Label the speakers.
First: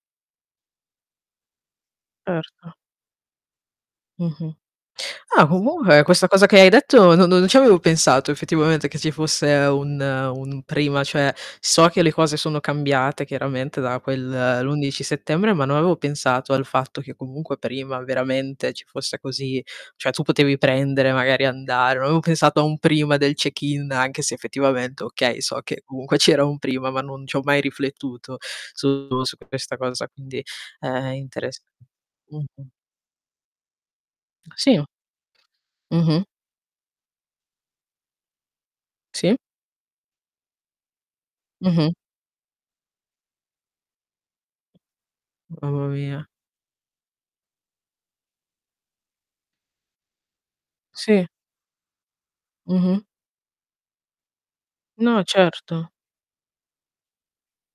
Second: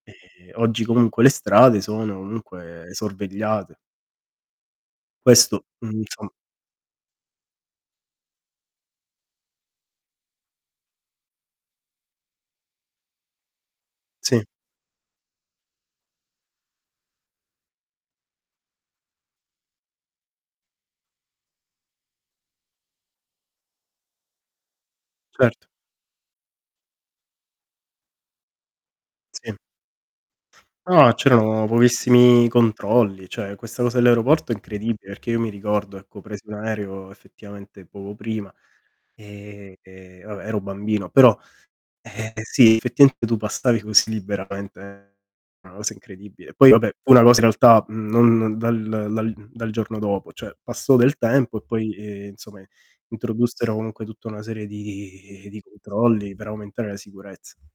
Speaker 1: Ehm, oggi comunque le strade sono
Speaker 2: Certo.
Speaker 1: comunque sorvegliate
Speaker 2: Mh-mh. Ah,
Speaker 1: questo, mhmm,
Speaker 2: comunque questa
Speaker 1: insom
Speaker 2: cosa che hai detto no no non ci avevo pensato effettivamente che ci fosse un un prima. Cioè, so che le cose sono cambiate chiaramente da
Speaker 1: Sì.
Speaker 2: quel l'11 settembre, ma non avevo pensato al fatto che comunque prima veramente ci fosse così cioè tu potevi prendere magari e andare, non avevo pensato a un prima del check-in, anche se effettivamente okay, so
Speaker 1: Certo.
Speaker 2: che comunque c'era un prima, ma non ci ho mai riflettuto su su
Speaker 1: Sì.
Speaker 2: questa cosa, quindi,
Speaker 1: No,
Speaker 2: ehm, interess
Speaker 1: c'erano pochissimi
Speaker 2: mh-mh.
Speaker 1: controlli. Cioè, questa cosa dell'aeroporto è
Speaker 2: Sì.
Speaker 1: incredibile perché io mi ricordo, ecco,
Speaker 2: Mh-mh.
Speaker 1: presi un aereo effettivamente poco prima,
Speaker 2: Sì.
Speaker 1: ehm, vabbè, ero bambino. Però,
Speaker 2: Mh-mh.
Speaker 1: ehm, sì, effettivamente tu passavi così liberamente, una
Speaker 2: Mamma
Speaker 1: cosa
Speaker 2: mia.
Speaker 1: incredibile. Poi, vabbè, fu una cosa in realtà, mhmm, non dal dal dal giorno dopo, cioè passò del
Speaker 2: Sì.
Speaker 1: tempo e poi, ehm, insomma
Speaker 2: Mh-mh.
Speaker 1: introdussero comunque tutta una serie
Speaker 2: No,
Speaker 1: di di
Speaker 2: certo.
Speaker 1: controlli per aumentare la sicurezza.